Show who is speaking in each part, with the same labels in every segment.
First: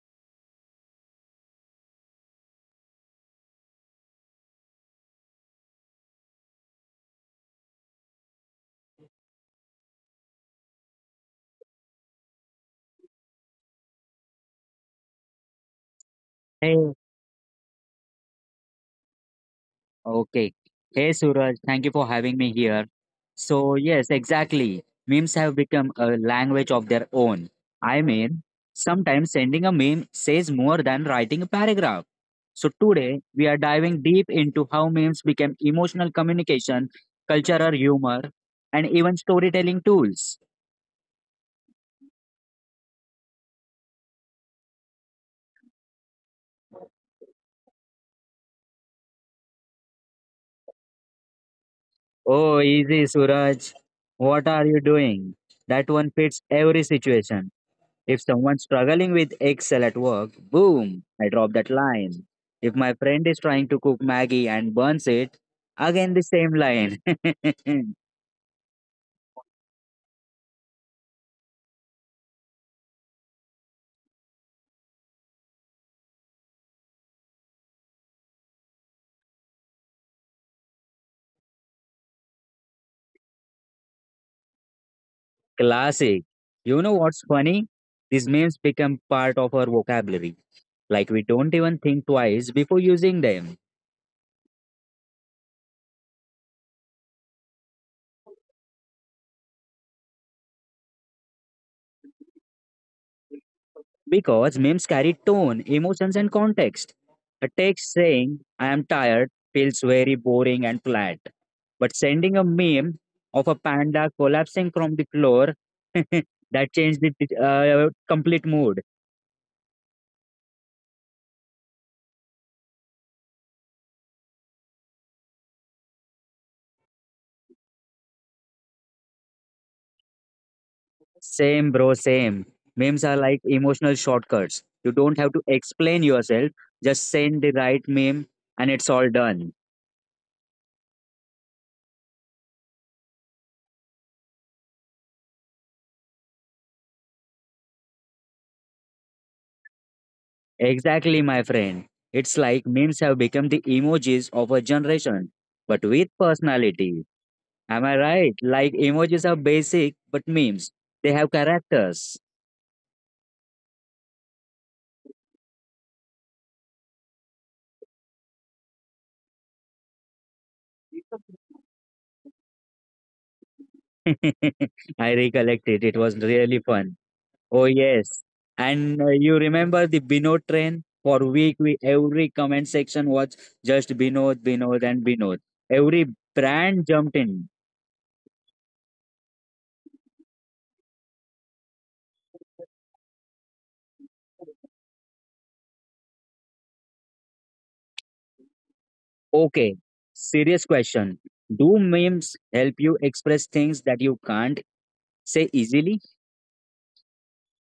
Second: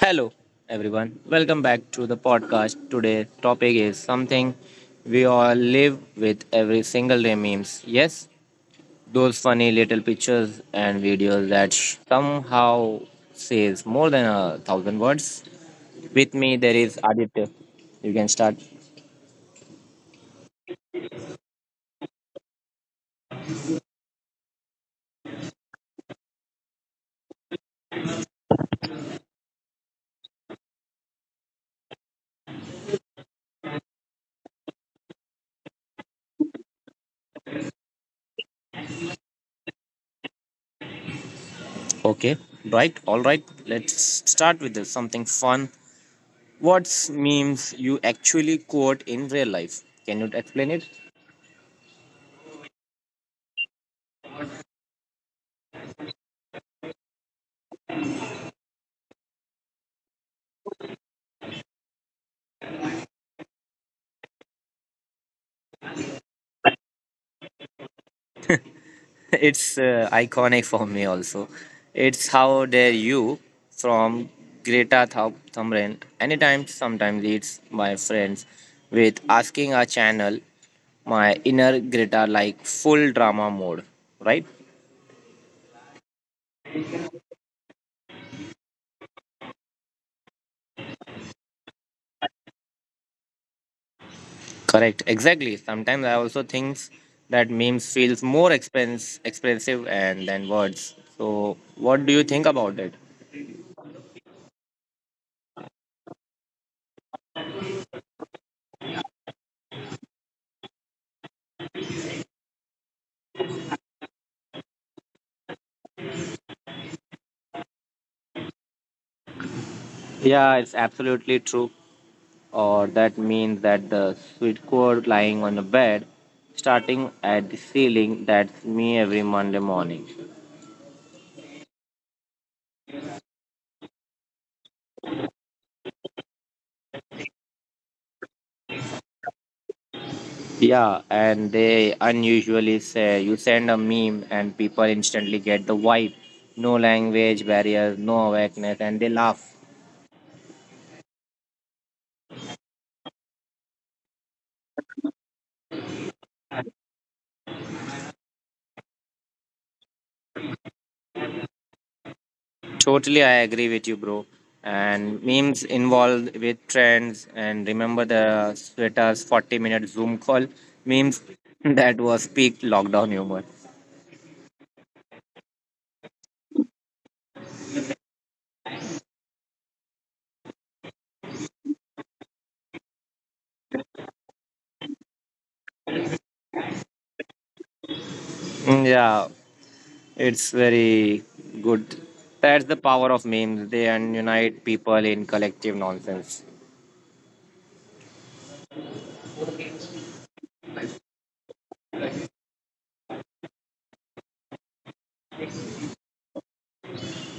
Speaker 1: Hello everyone. Welcome back to the podcast. Today' topic is something we all live with every single day memes. Yes, those funny little pictures and videos that somehow says more than a thousand words. With me there
Speaker 2: Hey,
Speaker 1: is Aditya. You can start.
Speaker 2: okay. Hey, Suraj, thank you for having me here. So, yes, exactly. Memes have become a language of their own. I mean, sometimes sending a meme says more than writing a paragraph. So, today we are diving deep into how memes became emotional communication, cultural humor, and even storytelling tools.
Speaker 1: Okay. Right. All right. Let's start with this, something fun. What's memes you actually quote in real life? Can you explain it?
Speaker 2: Oh, easy, Suraj. What are you doing? That one fits every situation. If someone's struggling with Excel at work, boom, I drop that line. If my friend is trying to cook Maggie and burns it, again the same line.
Speaker 1: It's iconic for me also. It's how dare you from Greta Thunberg. Anytime, sometimes it's my friends with asking a channel my inner Greta like full drama mode, right?
Speaker 2: Classic. You know what's funny? These memes become part of our vocabulary. Like we don't even think twice before using them.
Speaker 1: Correct, exactly. Sometimes I also think that memes feels more expense expensive and than words. So, what do you think about it?
Speaker 2: Because memes carry tone, emotions, and context. A text saying, I am tired, feels very boring and flat. But sending a meme of a panda collapsing from the floor, that changed the complete mood.
Speaker 1: Yeah, it's absolutely true. Or that means that the sweet chord lying on the bed, starting at the ceiling. That's me every Monday morning.
Speaker 2: Same, bro, same. Memes are like emotional shortcuts. You don't have to explain yourself, just send the right meme, and it's all done.
Speaker 1: Yeah, and they unusually say you send a meme and people instantly get the vibe. No language barriers, no awareness, and they laugh.
Speaker 2: Exactly, my friend. It's like memes have become the emojis of a generation, but with personality. Am I right? Like emojis are basic, but memes, they have characters.
Speaker 1: Totally, I agree with you, bro. And memes involved with trends. And remember the sweaters 40-minute minute Zoom call memes, that was peak lockdown humor.
Speaker 2: I recollect it. It was really fun. Oh yes, and you remember the Binod train? For week, we every comment section was just Binod, Binod, and Binod. Every brand jumped in.
Speaker 1: Mm, yeah, it's very good. That's the power of memes. They unite people in collective nonsense.
Speaker 2: Okay, serious question. Do memes help you express things that you can't say easily?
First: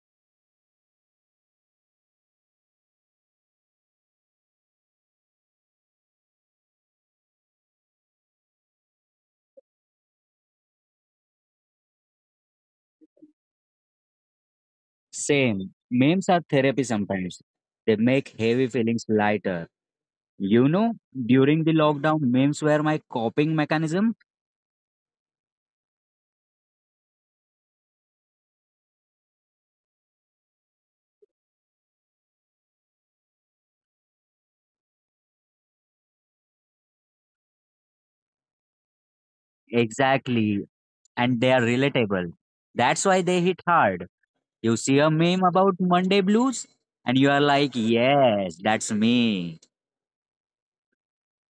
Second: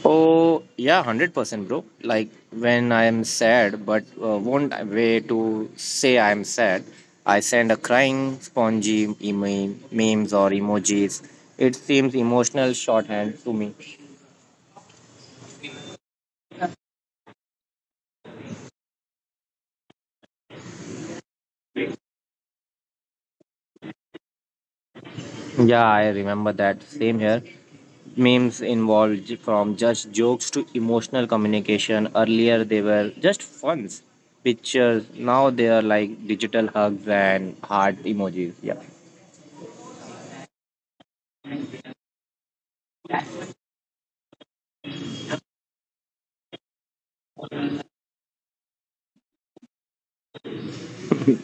Speaker 1: Oh yeah, 100%, bro. Like when I am sad, but won't way to say I am sad. I send a crying spongy email, memes or emojis. It seems emotional shorthand to me.
Speaker 2: Same. Memes are therapy sometimes. They make heavy feelings lighter. You know, during the lockdown, memes were my coping mechanism.
Speaker 1: Yeah, I remember that. Same here. Memes involved from just jokes to emotional communication. Earlier, they were just funs, pictures. Now they are like digital hugs and heart emojis. Yeah,
Speaker 2: Exactly. And they are relatable. That's why they hit hard. You see a meme about Monday blues, and you are like, yes, that's me.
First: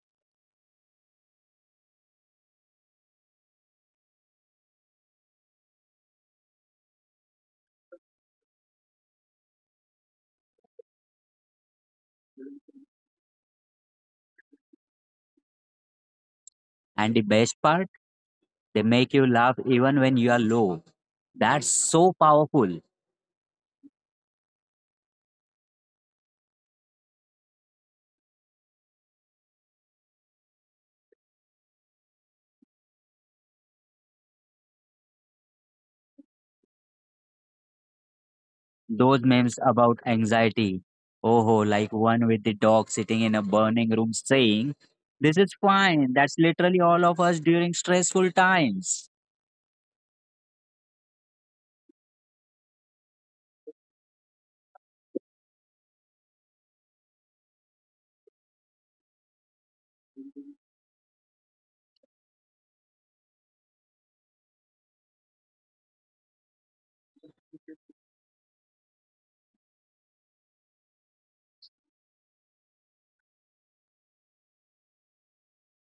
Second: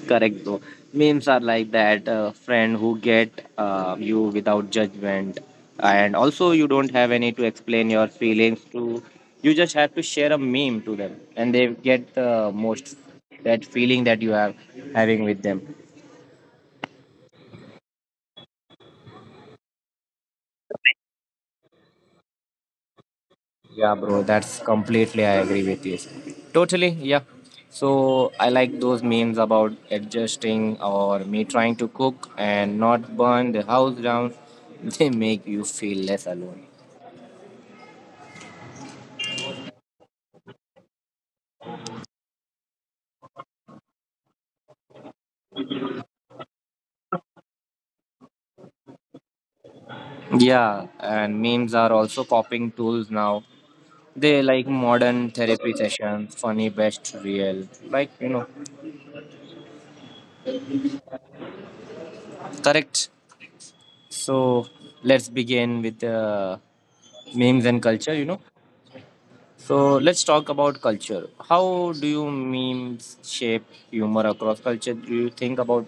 Speaker 1: correct though. Memes are like that friend who get you without judgment, and also you don't have any to explain your feelings to. You just have to share a meme to them, and they get the most that feeling that you have having with them.
Speaker 2: And the best part? They make you laugh even when you are low. That's so powerful.
Speaker 1: Yeah, bro, that's completely I agree with you. Totally, yeah. So I like those memes about adjusting or me trying to cook and not burn the house down. They make you feel less alone.
Speaker 2: Those memes about anxiety. Oh, ho, like one with the dog sitting in a burning room saying, this is fine. That's literally all of us during stressful times.
Speaker 1: Yeah, and memes are also popping tools now. They like modern therapy sessions, funny, best, real. Like, you know, correct. So let's begin with the memes and culture, you know. So let's talk about culture. How do you memes shape humor across culture? Do you think about?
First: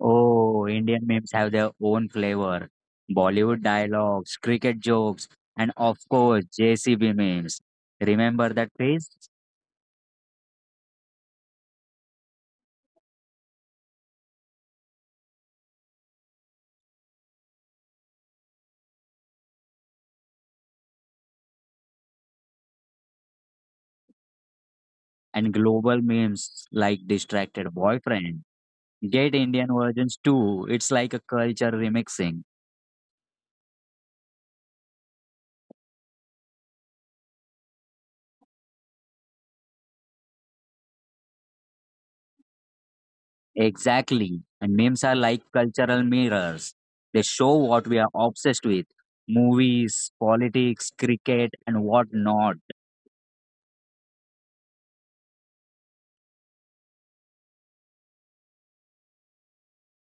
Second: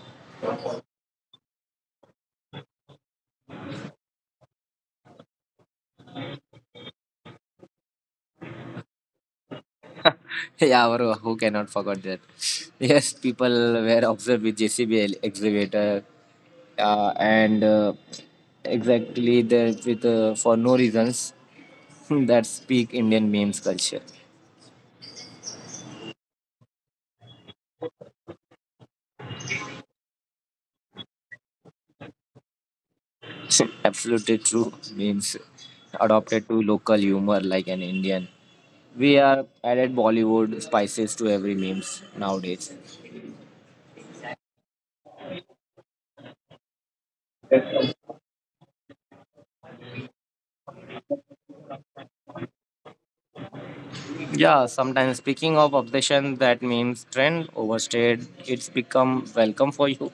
Speaker 2: Oh, Indian memes have their own flavor. Bollywood dialogues, cricket jokes, and of course, JCB memes. Remember that phase?
Speaker 1: Yeah, bro. Who cannot forget that? Yes, people were observed with JCB excavator, and exactly that with for no reasons, that speak Indian memes culture.
Speaker 2: And global memes like Distracted Boyfriend. Get Indian versions too. It's like a culture remixing.
Speaker 1: Absolutely true memes adopted to local humor like an Indian. We are added Bollywood spices to every memes nowadays.
Speaker 2: Exactly. And memes are like cultural mirrors. They show what we are obsessed with movies, politics, cricket, and whatnot.
Speaker 1: Yeah, sometimes speaking of obsession, that means trend overstayed, it's become welcome for you.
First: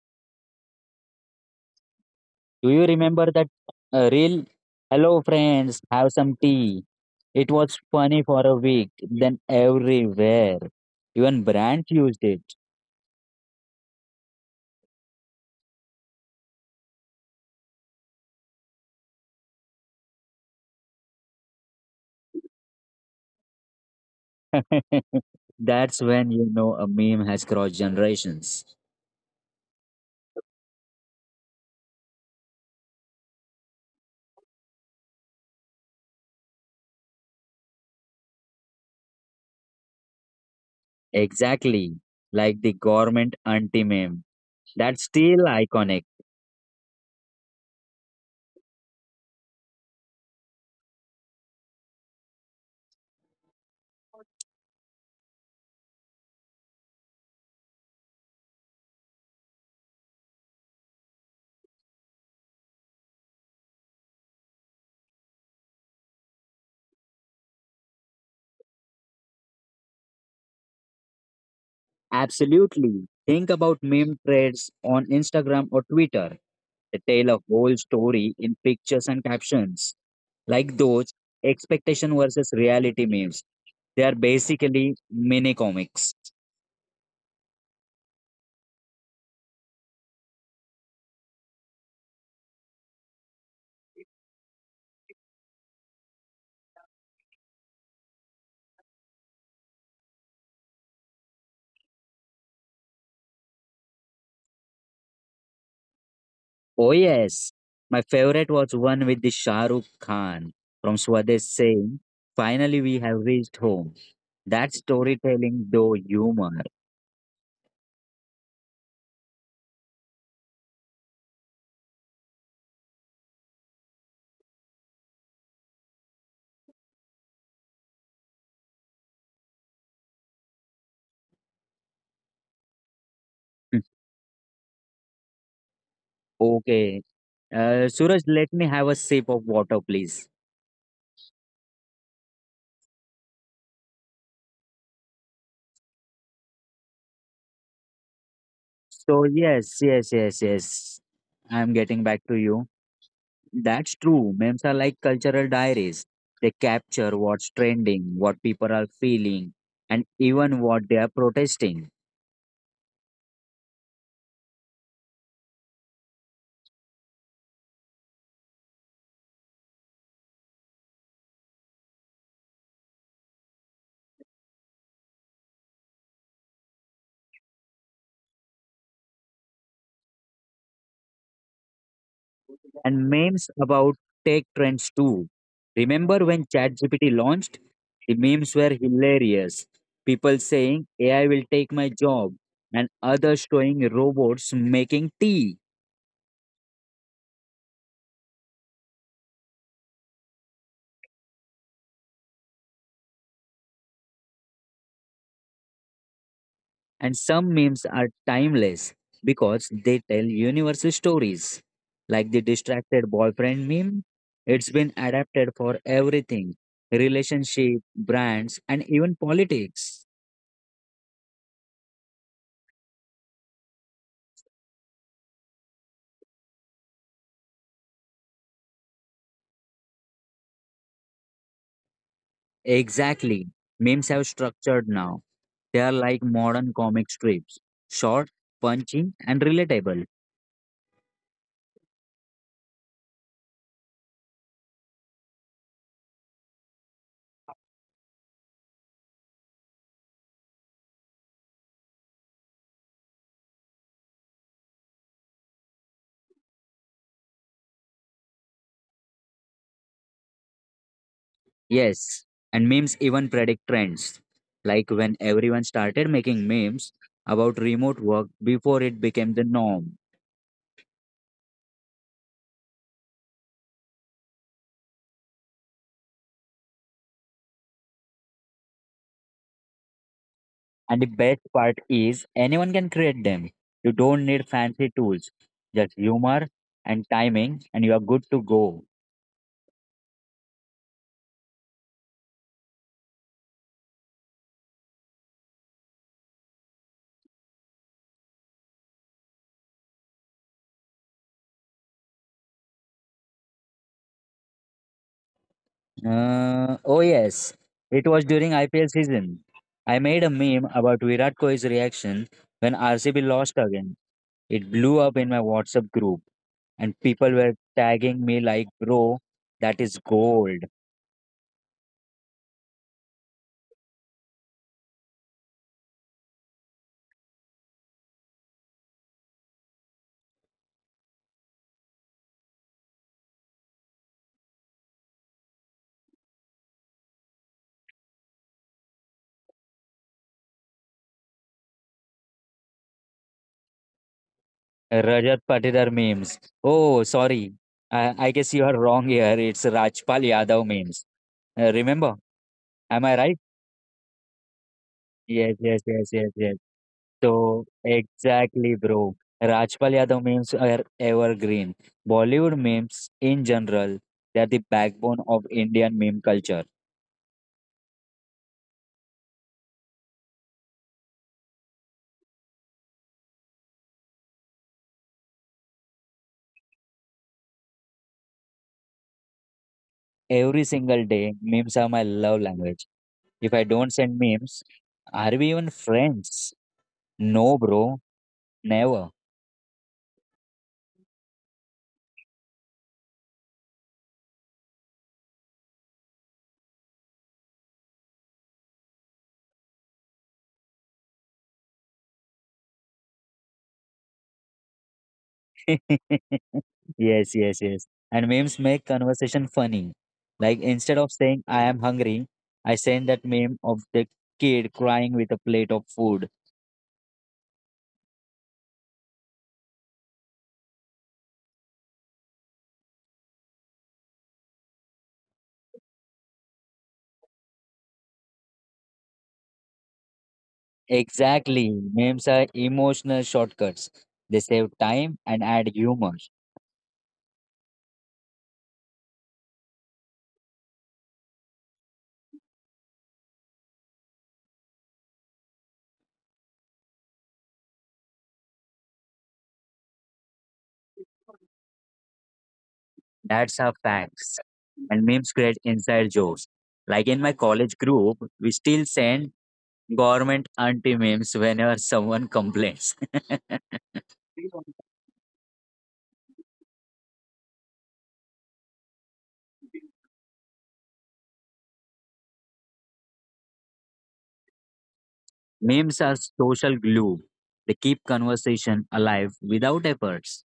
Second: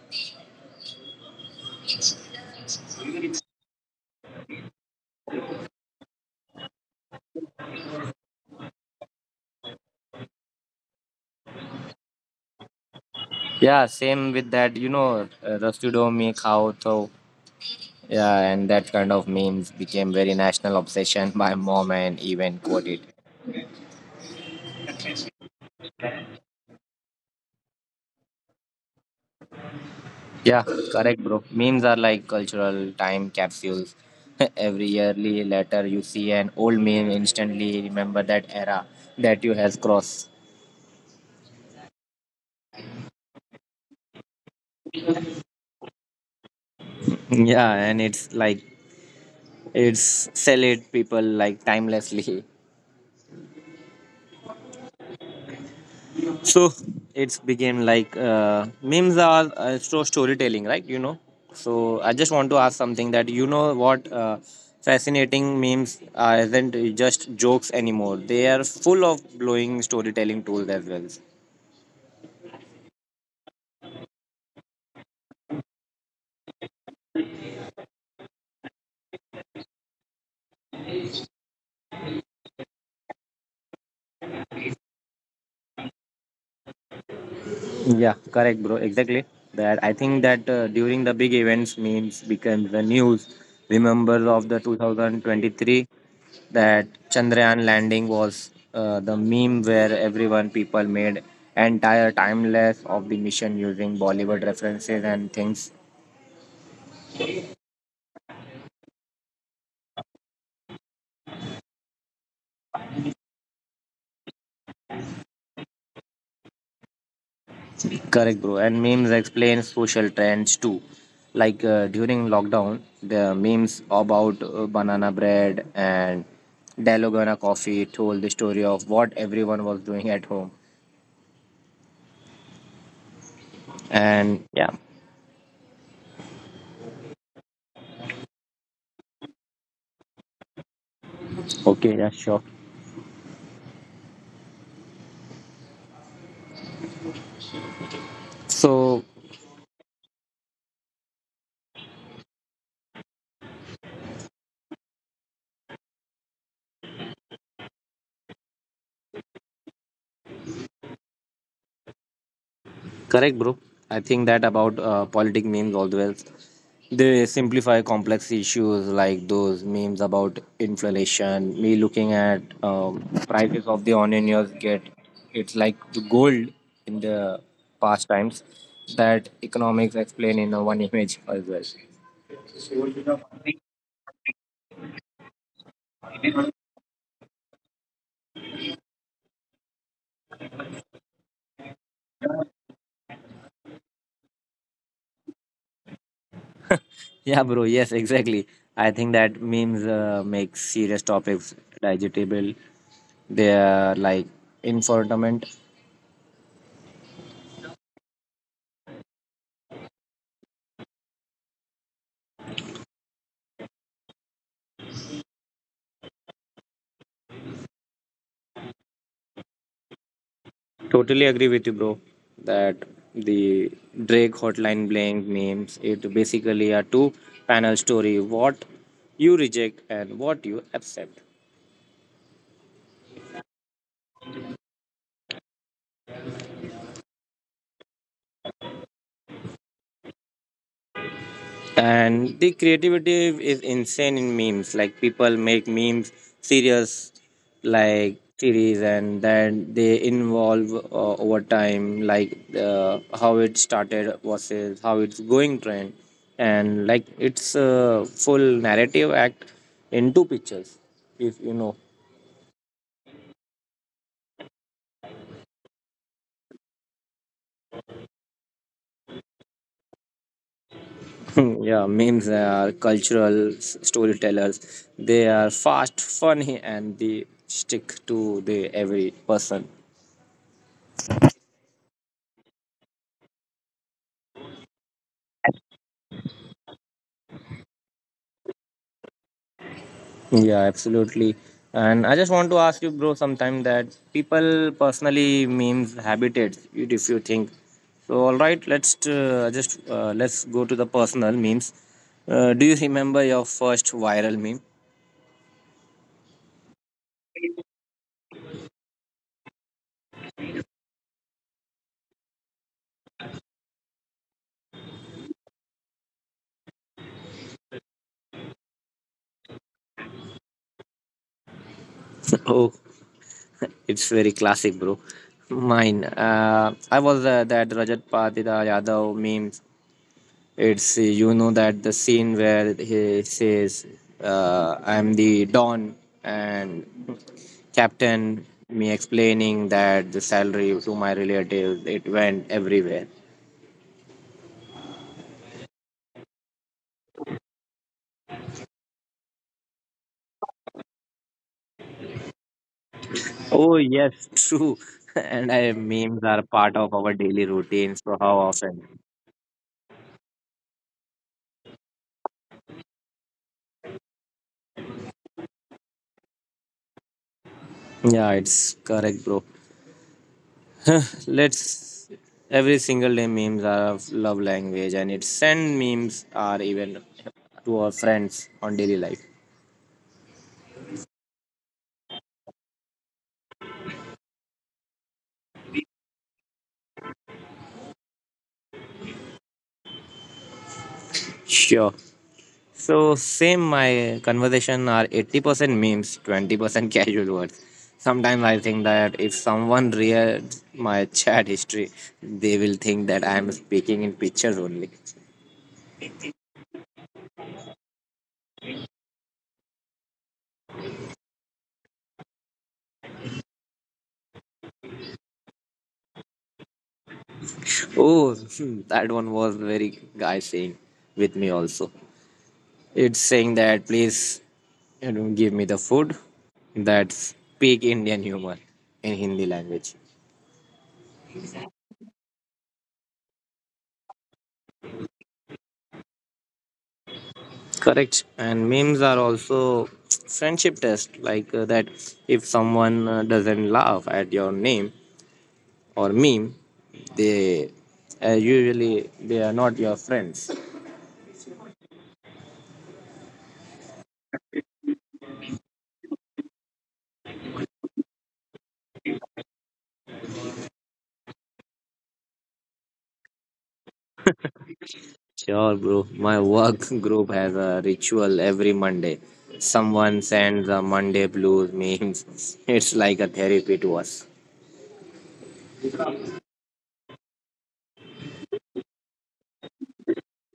Speaker 2: Do you remember that reel? Hello, friends, have some tea. It was funny for a week, then everywhere. Even Brandt used it.
Speaker 1: Yeah, same with that, you know, Rastudo Mi Khao Tho. Yeah, and that kind of memes became very national obsession. My mom and even quoted.
Speaker 2: That's when you know a meme has crossed generations.
Speaker 1: Yeah, correct, bro. Memes are like cultural time capsules. Every yearly letter you see an old meme, instantly remember that era that you has crossed.
Speaker 2: Exactly. Like the government anti meme. That's still iconic.
Speaker 1: Yeah, and it's like it's sell it people like timelessly, so it's became like, memes are so storytelling right you know, so I just want to ask something that you know what, fascinating memes are isn't just jokes anymore, they are full of blowing storytelling tools as well.
Speaker 2: Absolutely. Think about meme threads on Instagram or Twitter. They tell a whole story in pictures and captions. Like those expectation versus reality memes. They are basically mini comics.
Speaker 1: Yeah, correct, bro. Exactly. That I think that during the big events, memes became the news. Remember of the 2023 that Chandrayaan landing was the meme where everyone people made entire timeless of the mission using Bollywood references and things.
Speaker 2: Oh yes, my favorite was one with the Shah Rukh Khan from Swadesh saying, "Finally, we have reached home." That storytelling, though humor.
Speaker 1: Correct, bro. And memes explain social trends too. Like during lockdown, the memes about banana bread and Dalogana coffee told the story of what everyone was doing at home.
Speaker 2: Hmm.
Speaker 1: And yeah,
Speaker 2: Okay, Suraj, let me have a sip of water, please.
Speaker 1: okay, yeah, sure. So
Speaker 2: So yes. I'm getting back to you. That's true. Memes are like cultural diaries. They capture what's trending, what people are feeling, and even what they are protesting.
Speaker 1: correct, bro. I think that about politic memes all the well. They simplify complex issues like those memes about inflation. Me looking at prices of the onions get it's like the gold in the past times that economics explain in one image as well.
Speaker 2: And memes about tech trends too. Remember when ChatGPT launched? The memes were hilarious. People saying AI will take my job, and others showing robots making tea.
Speaker 1: Yeah, bro. Yes, exactly. I think that memes make serious topics digestible. They are like infotainment.
Speaker 2: And some memes are timeless because they tell universal stories. Like the distracted boyfriend meme, it's been adapted for everything relationship, brands, and even politics.
Speaker 1: Totally agree with you, bro. That the Drake hotline Bling memes it basically a two panel story what you reject and what you accept.
Speaker 2: Exactly. Memes have structured now. They are like modern comic strips short, punchy, and relatable.
Speaker 1: And the creativity is insane in memes like people make memes serious like series, and then they involve over time like, how it started versus how it's going trend, and like it's a full narrative act in two pictures, if you know.
Speaker 2: Yes. And memes even predict trends. Like when everyone started making memes about remote work before it became the norm.
Speaker 1: Yeah, memes are cultural storytellers, they are fast funny and they stick to the every person.
Speaker 2: And the best part is anyone can create them. You don't need fancy tools, just humor and timing, and you are good to go.
Speaker 1: Yeah, absolutely. And I just want to ask you, bro, sometime that people personally memes habitat. If you think so, all right, let's just let's go to the personal memes. Do you remember your first viral meme?
Speaker 2: Oh, yes, it was during IPL season. I made a meme about Virat Kohli's reaction when RCB lost again. It blew up in my WhatsApp group, and people were tagging me like, bro, that is gold.
Speaker 1: Oh, it's very classic, bro. Mine. I was that Rajat Patida Yadav meme. It's you know that the scene where he says, "I'm the Don," and Captain me explaining that the salary to my relatives it went everywhere.
Speaker 2: Rajat Patidar memes. Oh, sorry. I guess you are wrong here. It's Rajpal Yadav memes. Remember? Am I right?
Speaker 1: Oh yes, true. And
Speaker 2: Yes,
Speaker 1: I,
Speaker 2: yes, yes,
Speaker 1: memes
Speaker 2: yes,
Speaker 1: are
Speaker 2: yes.
Speaker 1: part of our daily
Speaker 2: So
Speaker 1: routine. So how
Speaker 2: exactly,
Speaker 1: often?
Speaker 2: bro. Rajpal Yadav memes are evergreen. Bollywood memes in general, they are the backbone of Indian meme culture.
Speaker 1: Yeah, it's correct, bro. Let's every single day memes are of love language, and it send memes are even to our friends on daily life.
Speaker 2: Every single day, memes are my love language. If I don't send memes, are we even friends? No, bro, never.
Speaker 1: Sure. So same my conversation are 80% memes, 20% casual words. Sometimes I think that if someone reads my chat history, they will think that I am speaking in pictures only.
Speaker 2: Yes. And memes make conversation funny. Like instead of saying I am hungry, I send that meme of the kid crying with a plate of food.
Speaker 1: Oh, hmm, that one was very guy saying with me also. It's saying that please, you know, give me the food. That's peak Indian humor in Hindi language.
Speaker 2: Exactly. Memes are emotional shortcuts. They save time and add humor.
Speaker 1: Correct. And memes are also friendship test like that if someone doesn't laugh at your name or meme, they usually they are not your friends.
Speaker 2: That's our facts. And memes create inside jokes. Like in my college group, we still send government anti memes whenever someone complains.
Speaker 1: Sure, bro. My work group has a ritual every Monday. Someone sends a Monday blues memes. It's like a therapy to us.
Speaker 2: Memes are social glue. They keep conversation alive without efforts.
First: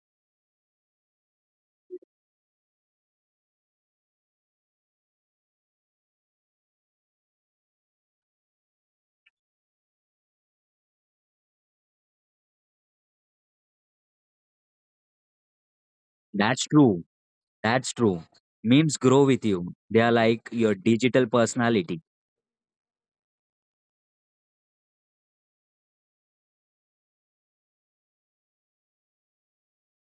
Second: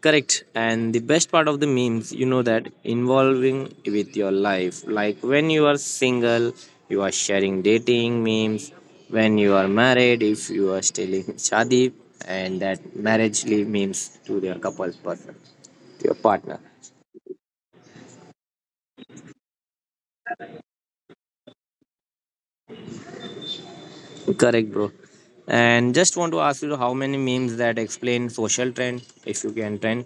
Speaker 1: Correct. And the best part of the memes, you know that involving with your life. Like when you are single, you are sharing dating memes. When you are married, if you are still in shadi, and that marriage leave memes to your couple's partner, to your
Speaker 2: That's
Speaker 1: partner.
Speaker 2: true. That's true. Memes grow with you. They are like your digital personality.
Speaker 1: Correct, bro. And just want to ask you how many memes that explain social trend, if you can trend.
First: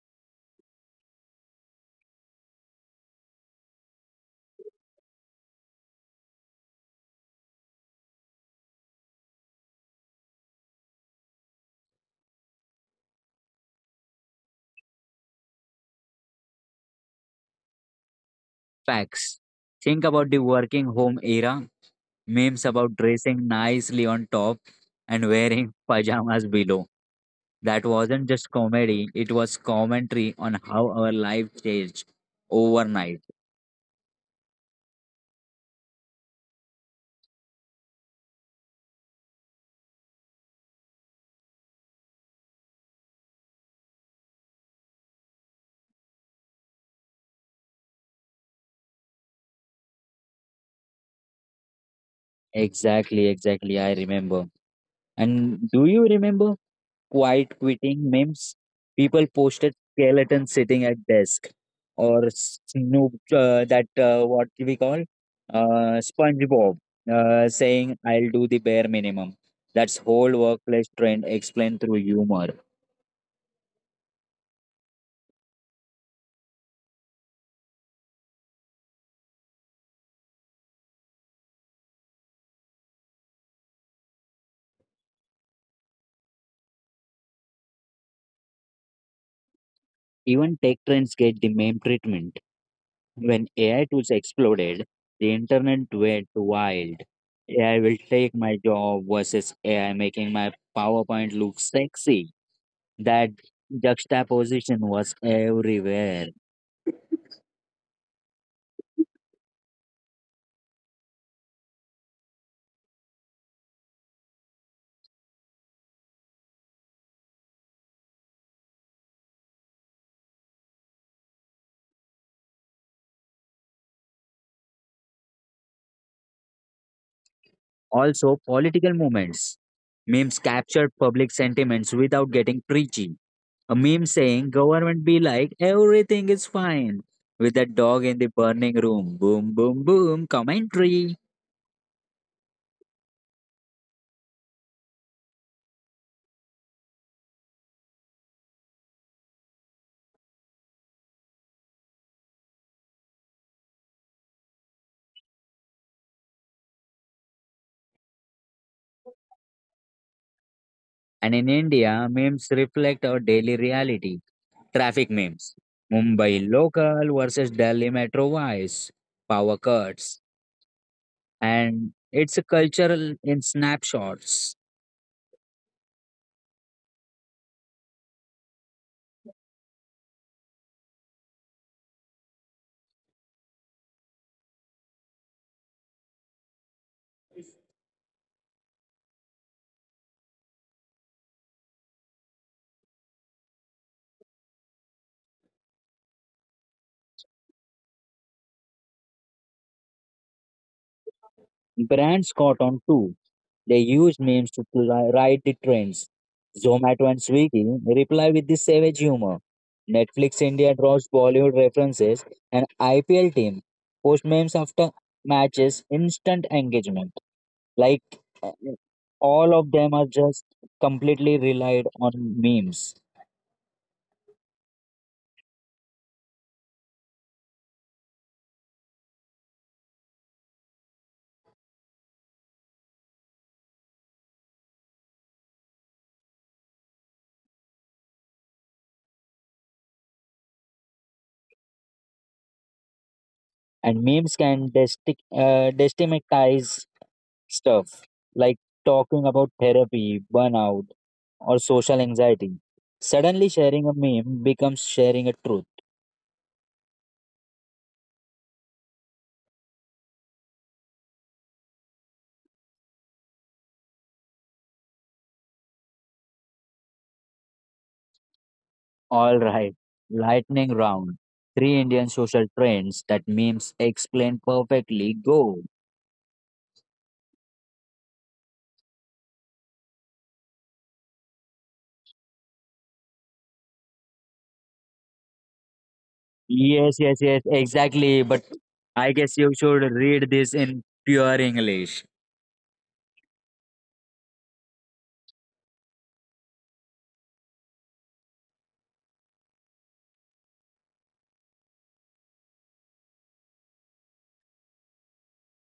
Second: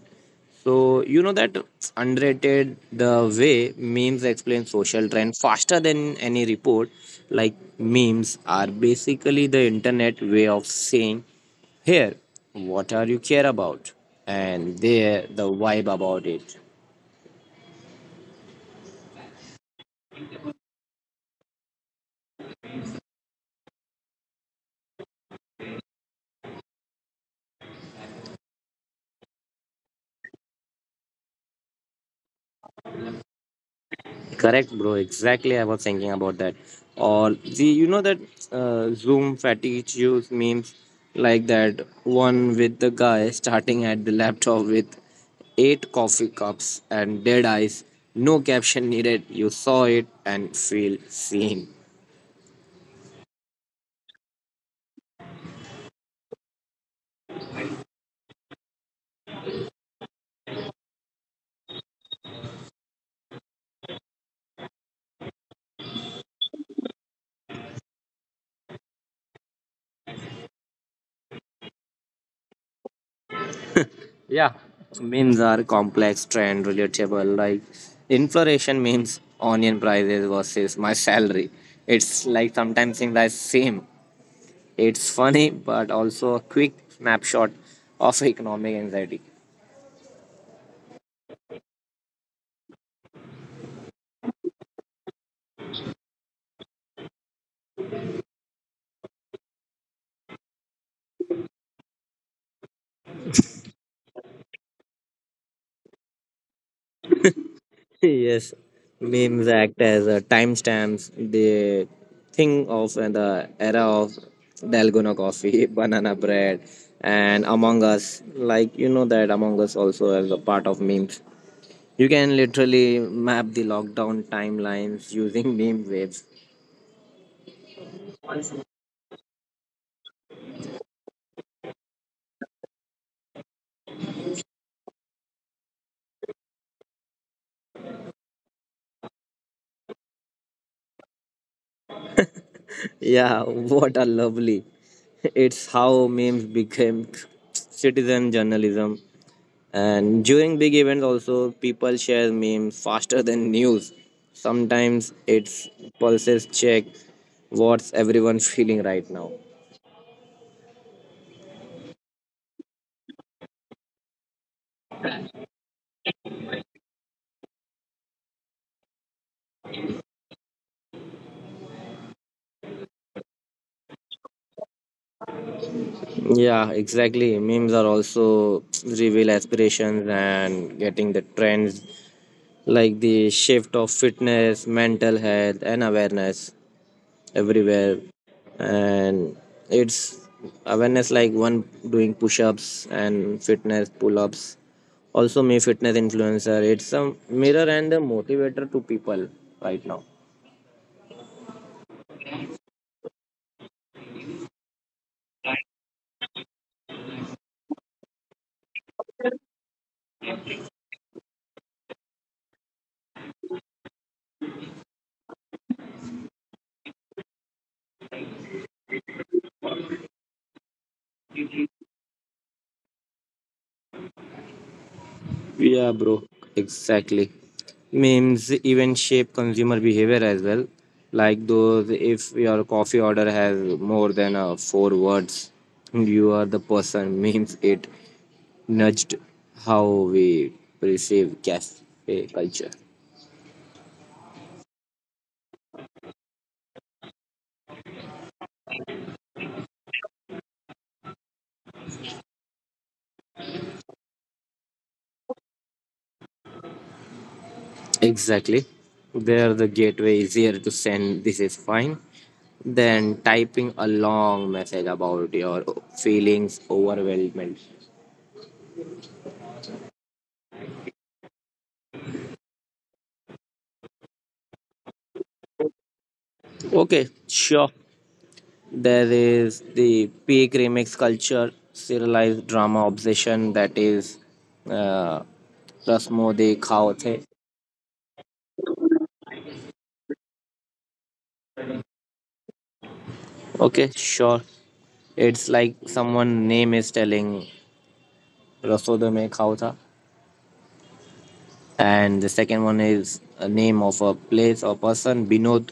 Speaker 1: So you know that underrated the way memes explain social trend faster than any report. Like memes are basically the internet way of saying, "Here, what are you care about?" And there the vibe about it.
Speaker 2: Facts. Think about the working home era. Memes about dressing nicely on top and wearing pajamas below. That wasn't just comedy, it was commentary on how our life changed overnight.
Speaker 1: Correct, bro. Exactly, I was thinking about that. Or the you know that Zoom fatigue use memes like that one with the guy starting at the laptop with 8 coffee cups and dead eyes. No caption needed. You saw it and feel seen.
Speaker 2: Exactly. I remember. And do you remember quiet quitting memes. People posted skeleton sitting at desk or Snoop that what we call SpongeBob saying I'll do the bare minimum. That's whole workplace trend explained through humor.
Speaker 1: Memes are complex, trend, relatable. Like inflation memes, onion prices versus my salary. It's like sometimes things are same, it's funny, but also a quick snapshot of economic anxiety.
Speaker 2: Even tech trends get the meme treatment. When AI tools exploded, the internet went wild. AI will take my job versus AI making my PowerPoint look sexy. That juxtaposition was everywhere.
Speaker 1: Yes, memes act as timestamps. They think of the era of Dalgona coffee, banana bread, and Among Us. Like, you know that Among Us also is a part of memes. You can literally map the lockdown timelines using meme waves.
Speaker 2: Also, political movements. Memes captured public sentiments without getting preachy. A meme saying, government be like, everything is fine. With a dog in the burning room. Boom, boom, boom, commentary.
Speaker 1: Yeah, what a lovely. It's how memes became citizen journalism. And during big events, also, people share memes faster than news. Sometimes it's pulses check what's everyone feeling right now.
Speaker 2: And in India, memes reflect our daily reality. Traffic memes. Mumbai local versus Delhi metro wise. Power cuts. And it's a cultural in snapshots.
Speaker 1: Yeah, exactly. Memes are also reveal aspirations and getting the trends like the shift of fitness, mental health, and awareness. Everywhere and it's awareness like one doing push-ups and fitness pull-ups, also me fitness influencer, it's a mirror and a motivator to people right now.
Speaker 2: Brands caught on too. They used memes to ride the trends. Zomato and Swiggy reply with the savage humor. Netflix India draws Bollywood references and IPL team post memes after matches, instant engagement. Like uh, all of them are just completely relied on memes,
Speaker 1: Yeah, bro. Exactly. Memes even shape consumer behavior as well. Like those, if your coffee order has more than four words, you are the person. Memes it nudged how we perceive cafe culture.
Speaker 2: and memes can destigmatize stuff like talking about therapy, burnout, or social anxiety. Suddenly, sharing a meme becomes sharing a truth.
Speaker 1: Exactly. There, the gateway easier to send this is fine than typing a long message about your feelings overwhelmed.
Speaker 2: All right, lightning round. Three Indian social trends that memes explain perfectly. Go.
Speaker 1: Okay, sure. There is the peak remix culture, serialized drama obsession that is uh, Rasmo De Khao
Speaker 2: Yes, yes,
Speaker 1: The.
Speaker 2: yes, exactly. But I guess you should read this in pure English.
Speaker 1: Okay, sure. It's like someone name is telling Rasoda Me Khao Tha. And the second one is a name of a place or person, Binod,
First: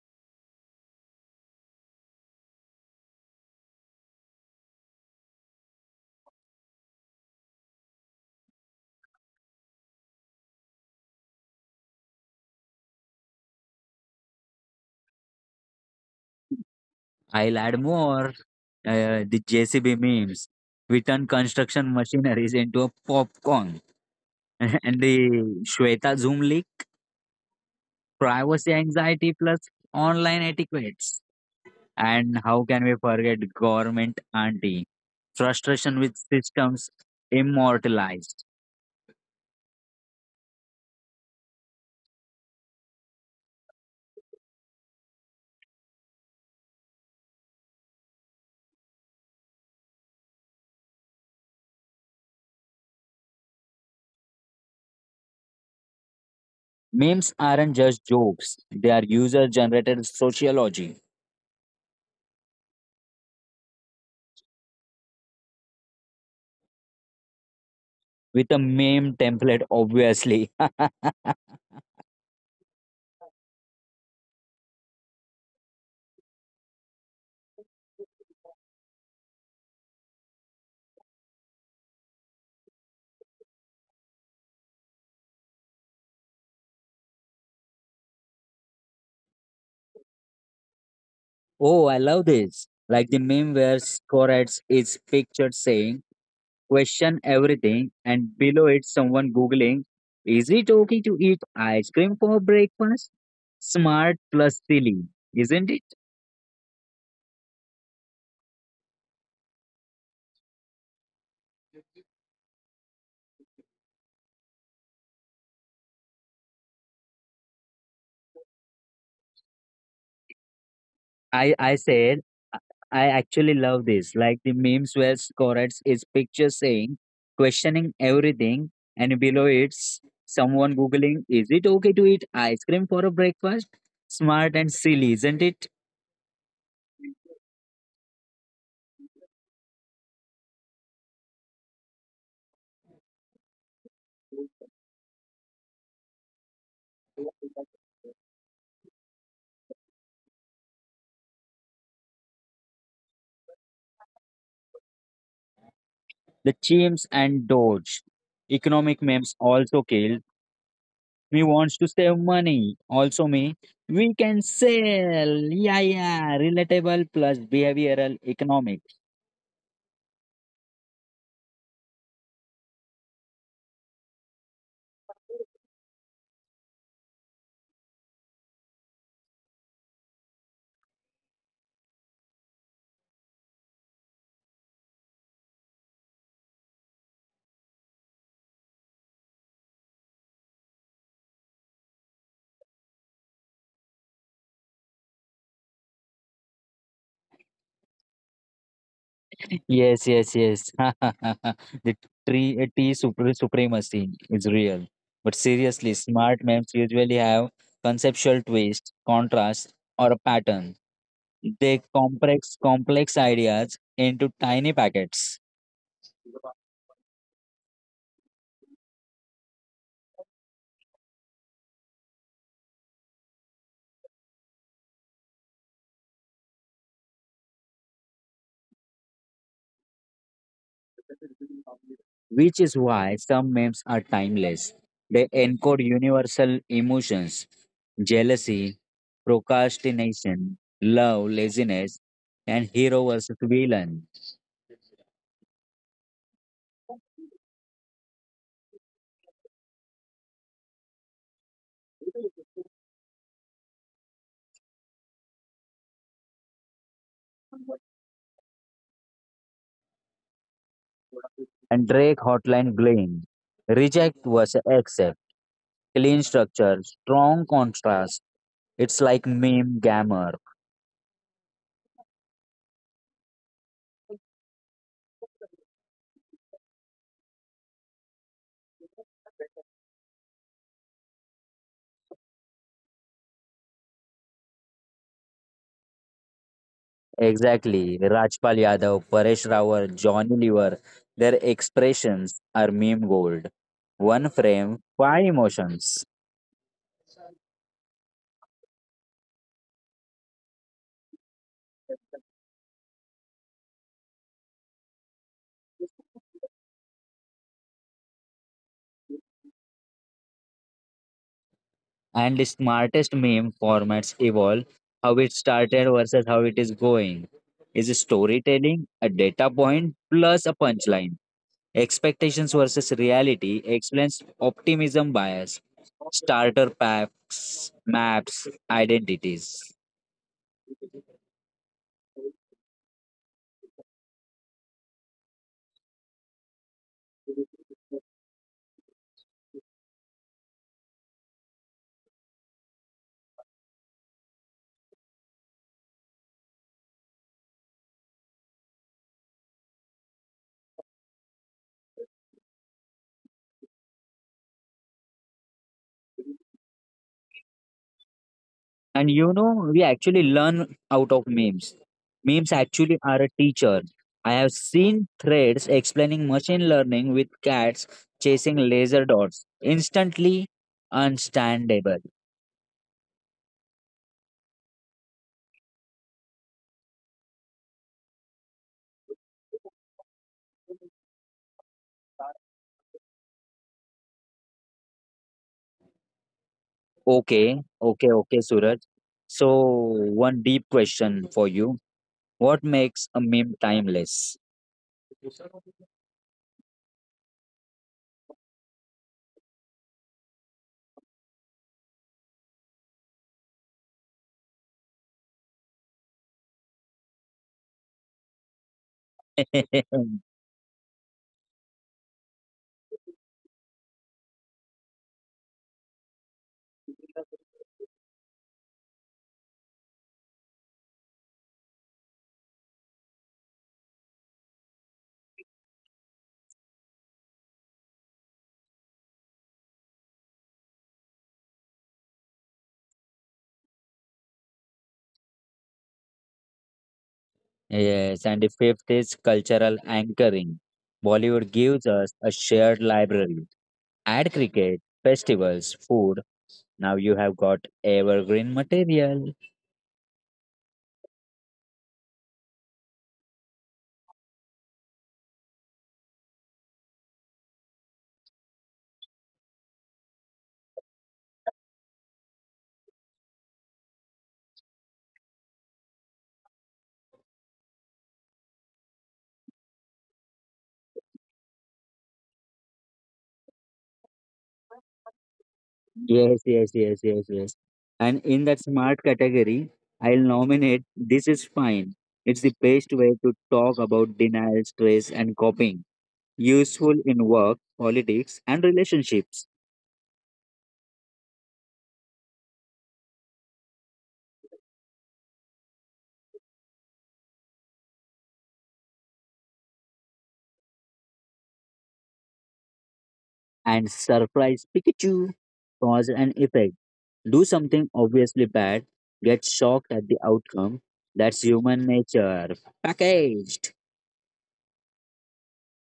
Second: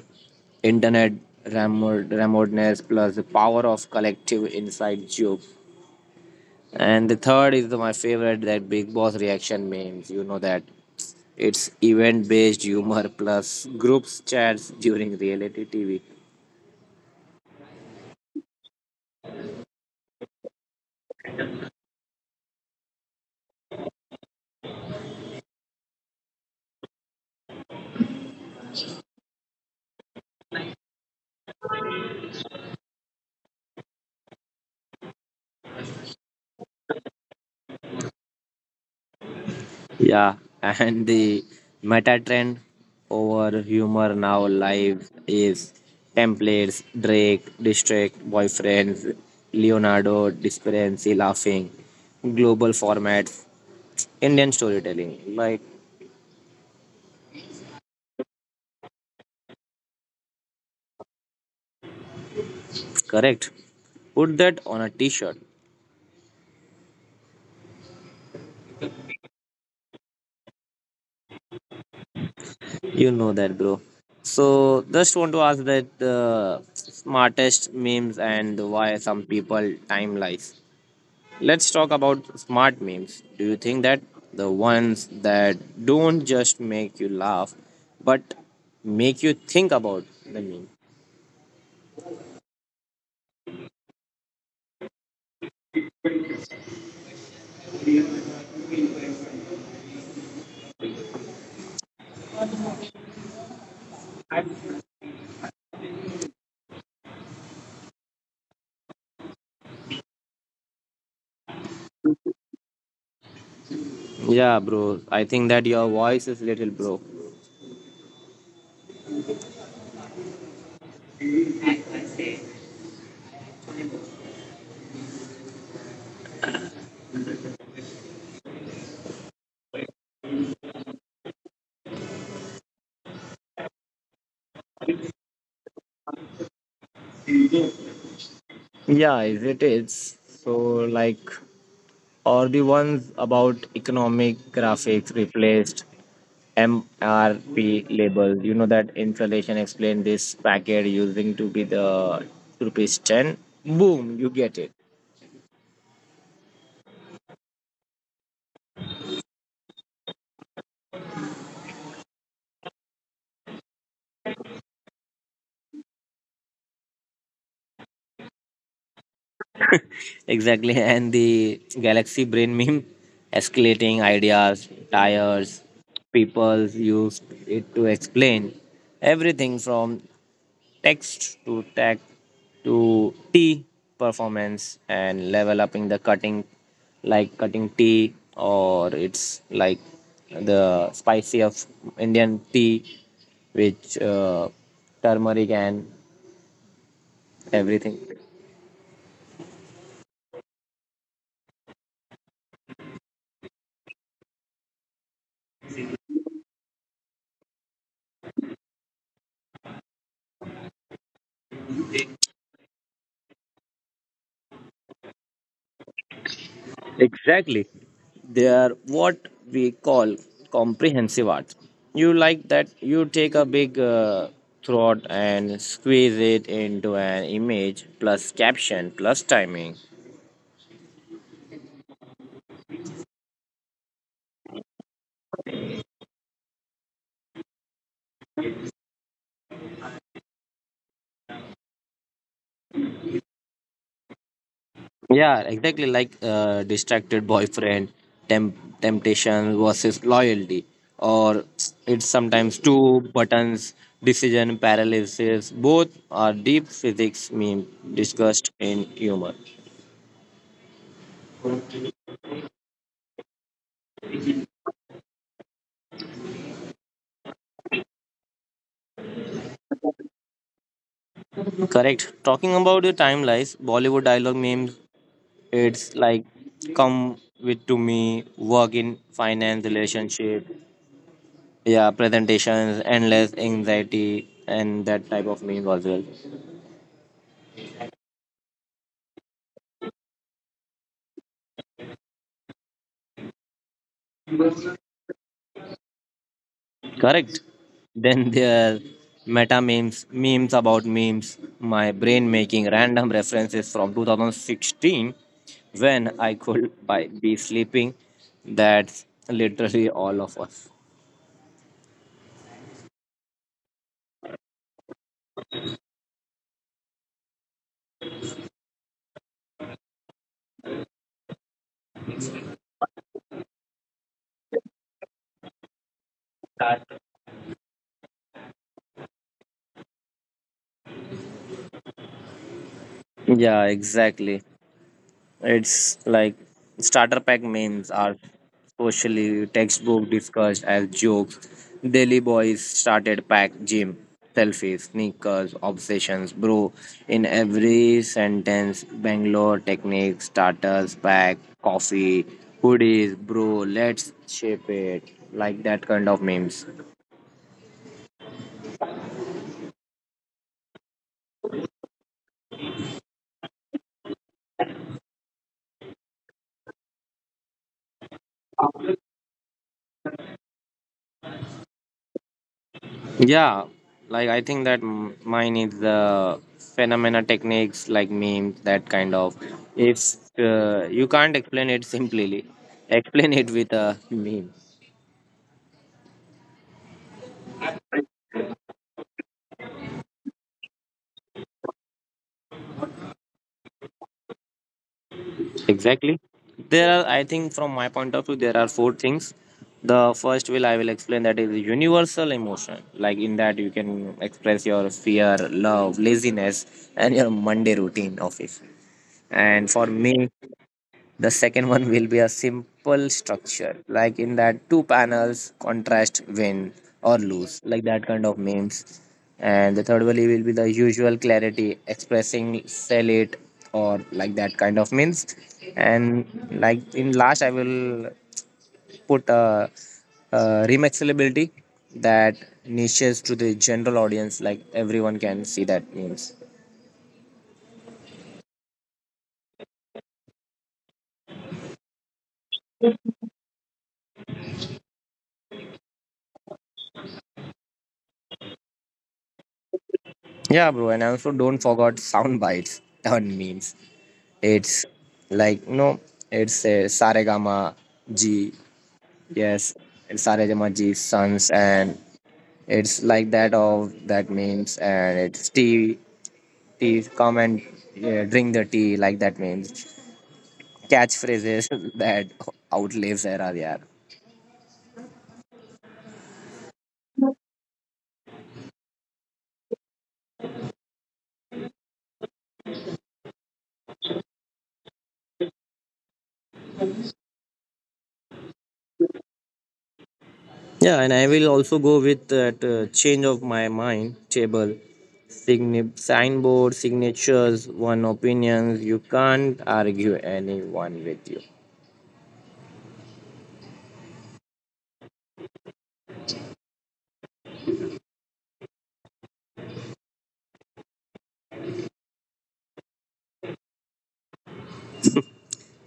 Speaker 1: internet ramod, ramodness plus the power of collective inside joke. And the third is the, my favorite that Big Boss reaction memes. You know that it's event based humor plus groups chats during reality TV.
Speaker 2: I'll add more. The JCB memes. We turn construction machineries into a popcorn. And the Shweta Zoom leak privacy anxiety plus online etiquettes. And how can we forget government auntie? Frustration with systems immortalized.
Speaker 1: Yeah, and the meta trend over humor now live is templates, Drake, district, boyfriends, Leonardo, disparity, laughing, global formats, Indian storytelling. Like,
Speaker 2: Memes aren't just jokes, they are user generated sociology
Speaker 1: correct. Put that on a t shirt.
Speaker 2: with a meme template, obviously.
Speaker 1: You know that, bro. So, just want to ask that smartest memes and why some people time lies. Let's talk about smart memes. Do you think that the ones that don't just make you laugh, but make you think about the meme?
Speaker 2: Oh, I love this. Like the meme where Scorads is pictured saying, question everything, and below it, someone googling, is it okay to eat ice cream for breakfast? Smart plus silly, isn't it?
Speaker 1: Yeah, bro. I think that your voice is little, bro.
Speaker 2: I said, I actually love this. Like the memes where Scorex is picture saying, questioning everything, and below it's someone googling, is it okay to eat ice cream for a breakfast? Smart and silly, isn't it?
Speaker 1: Yeah, it is. So, like, or the ones about economic graphics replaced MRP labels. You know that installation explained this packet using to be the ₹10. Boom, you get it.
Speaker 2: The chimps and Doge. Economic memes also killed We wants to save money. Also me. We can sell. Yeah, yeah. Relatable plus behavioral economic.
Speaker 1: Exactly, and the galaxy brain meme escalating ideas, tires, people used it to explain everything from text to tag to tea performance and level upping the cutting like cutting tea, or it's like the spicy of indian tea which turmeric and everything
Speaker 2: Yes. The tree tea supremacy is real. But seriously, smart memes usually have conceptual twist, contrast, or a pattern. They complex ideas into tiny packets.
Speaker 1: exactly they are what we call comprehensive art. You like that you take a big throat and squeeze it into an image plus caption plus timing.
Speaker 2: Which is why some memes are timeless. They encode universal emotions jealousy, procrastination, love, laziness, and hero versus villain,
Speaker 1: Yeah, exactly like distracted boyfriend, temptation versus loyalty, or it's sometimes two buttons, decision paralysis. Both are deep physics meme discussed in humor.
Speaker 2: and Drake hotline bling. Reject versus accept, clean structure, strong contrast. It's like meme gamer.
Speaker 1: Correct. Talking about the timelines, Bollywood dialogue memes, it's like come with to me, work in finance, relationship, yeah, presentations, endless anxiety, and that type of meme as well.
Speaker 2: Exactly. Rajpal Yadav, Paresh Rawat, Johnny Lever, their expressions are meme gold. One frame, five emotions.
Speaker 1: Correct. Then there are meta memes, memes about memes, my brain making random references from 2016 when I could be sleeping. That's literally all of us.
Speaker 2: And the smartest meme formats evolve. How it started versus how it is going. Is a storytelling a data point plus a punchline? Expectations versus reality explains optimism bias, starter packs, maps, identities.
Speaker 1: Yeah, exactly. It's like starter pack memes are socially textbook discussed as jokes. Daily boys started pack gym selfies, sneakers, obsessions, bro. In every sentence, Bangalore techniques, starters pack, coffee, hoodies, bro. Let's shape it like that kind of memes.
Speaker 2: And you know, we actually learn out of memes. Memes actually are a teacher. I have seen threads explaining machine learning with cats chasing laser dots. Instantly understandable.
Speaker 1: Yeah, like I think that mine is the phenomena techniques like memes, that kind of. If you can't explain it simply, explain it with a meme.
Speaker 2: Okay, Suraj. So, one deep question for you. What makes a meme timeless?
Speaker 1: Exactly. There are, I think, from my point of view, there are four things. The first will I will explain that is universal emotion. Like in that you can express your fear, love, laziness, and your Monday routine office. And for me, the second one will be a simple structure, like in that two panels contrast win or lose, like that kind of memes. And the third one will be the usual clarity, expressing sell it or like that kind of memes. And like in last, I will put a remixability that niches to the general audience, like everyone can see that memes.
Speaker 2: Yes, and the fifth is cultural anchoring. Bollywood gives us a shared library. Add cricket, festivals, food. Now you have got evergreen material.
Speaker 1: Yeah, bro, and also don't forget sound bites on memes. It's like you know, it's a Saregama G. Yes, it's Saregama G Sons, and it's like that of that means, and it's tea, tea, come and yeah, drink the tea, like that means. Catchphrases that outlives era, yeah.
Speaker 2: Yes. And in that smart category, I'll nominate This Is Fine. It's the best way to talk about denial, stress, and coping. Useful in work, politics, and relationships.
Speaker 1: Yeah, and I will also go with that change of my mind table. Signboard, signatures, one opinions. You can't argue anyone with you.
Speaker 2: And surprise Pikachu. Cause and effect. Do something obviously bad, get shocked at the outcome. That's human nature. Packaged.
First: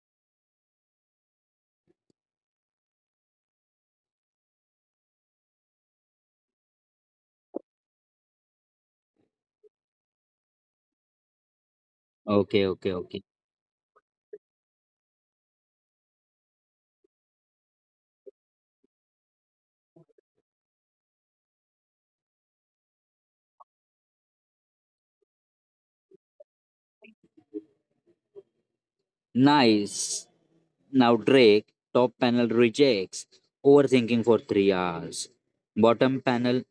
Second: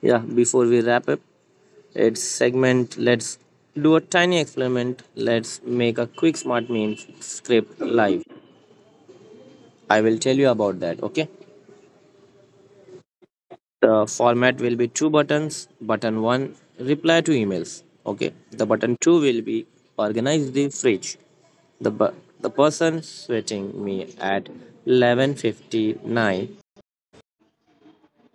Speaker 1: Yeah, before we wrap up its segment, let's do a tiny experiment. Let's make a quick smart meme script live. I will tell you about that, okay?
Speaker 2: Okay, okay, okay.
Speaker 1: The format will be two buttons. Button 1 reply to emails, okay? The button 2 will be organize the fridge. The person sweating me at 11:59
Speaker 2: Nice. Now Drake, top panel rejects. Overthinking for 3 hours. Bottom panel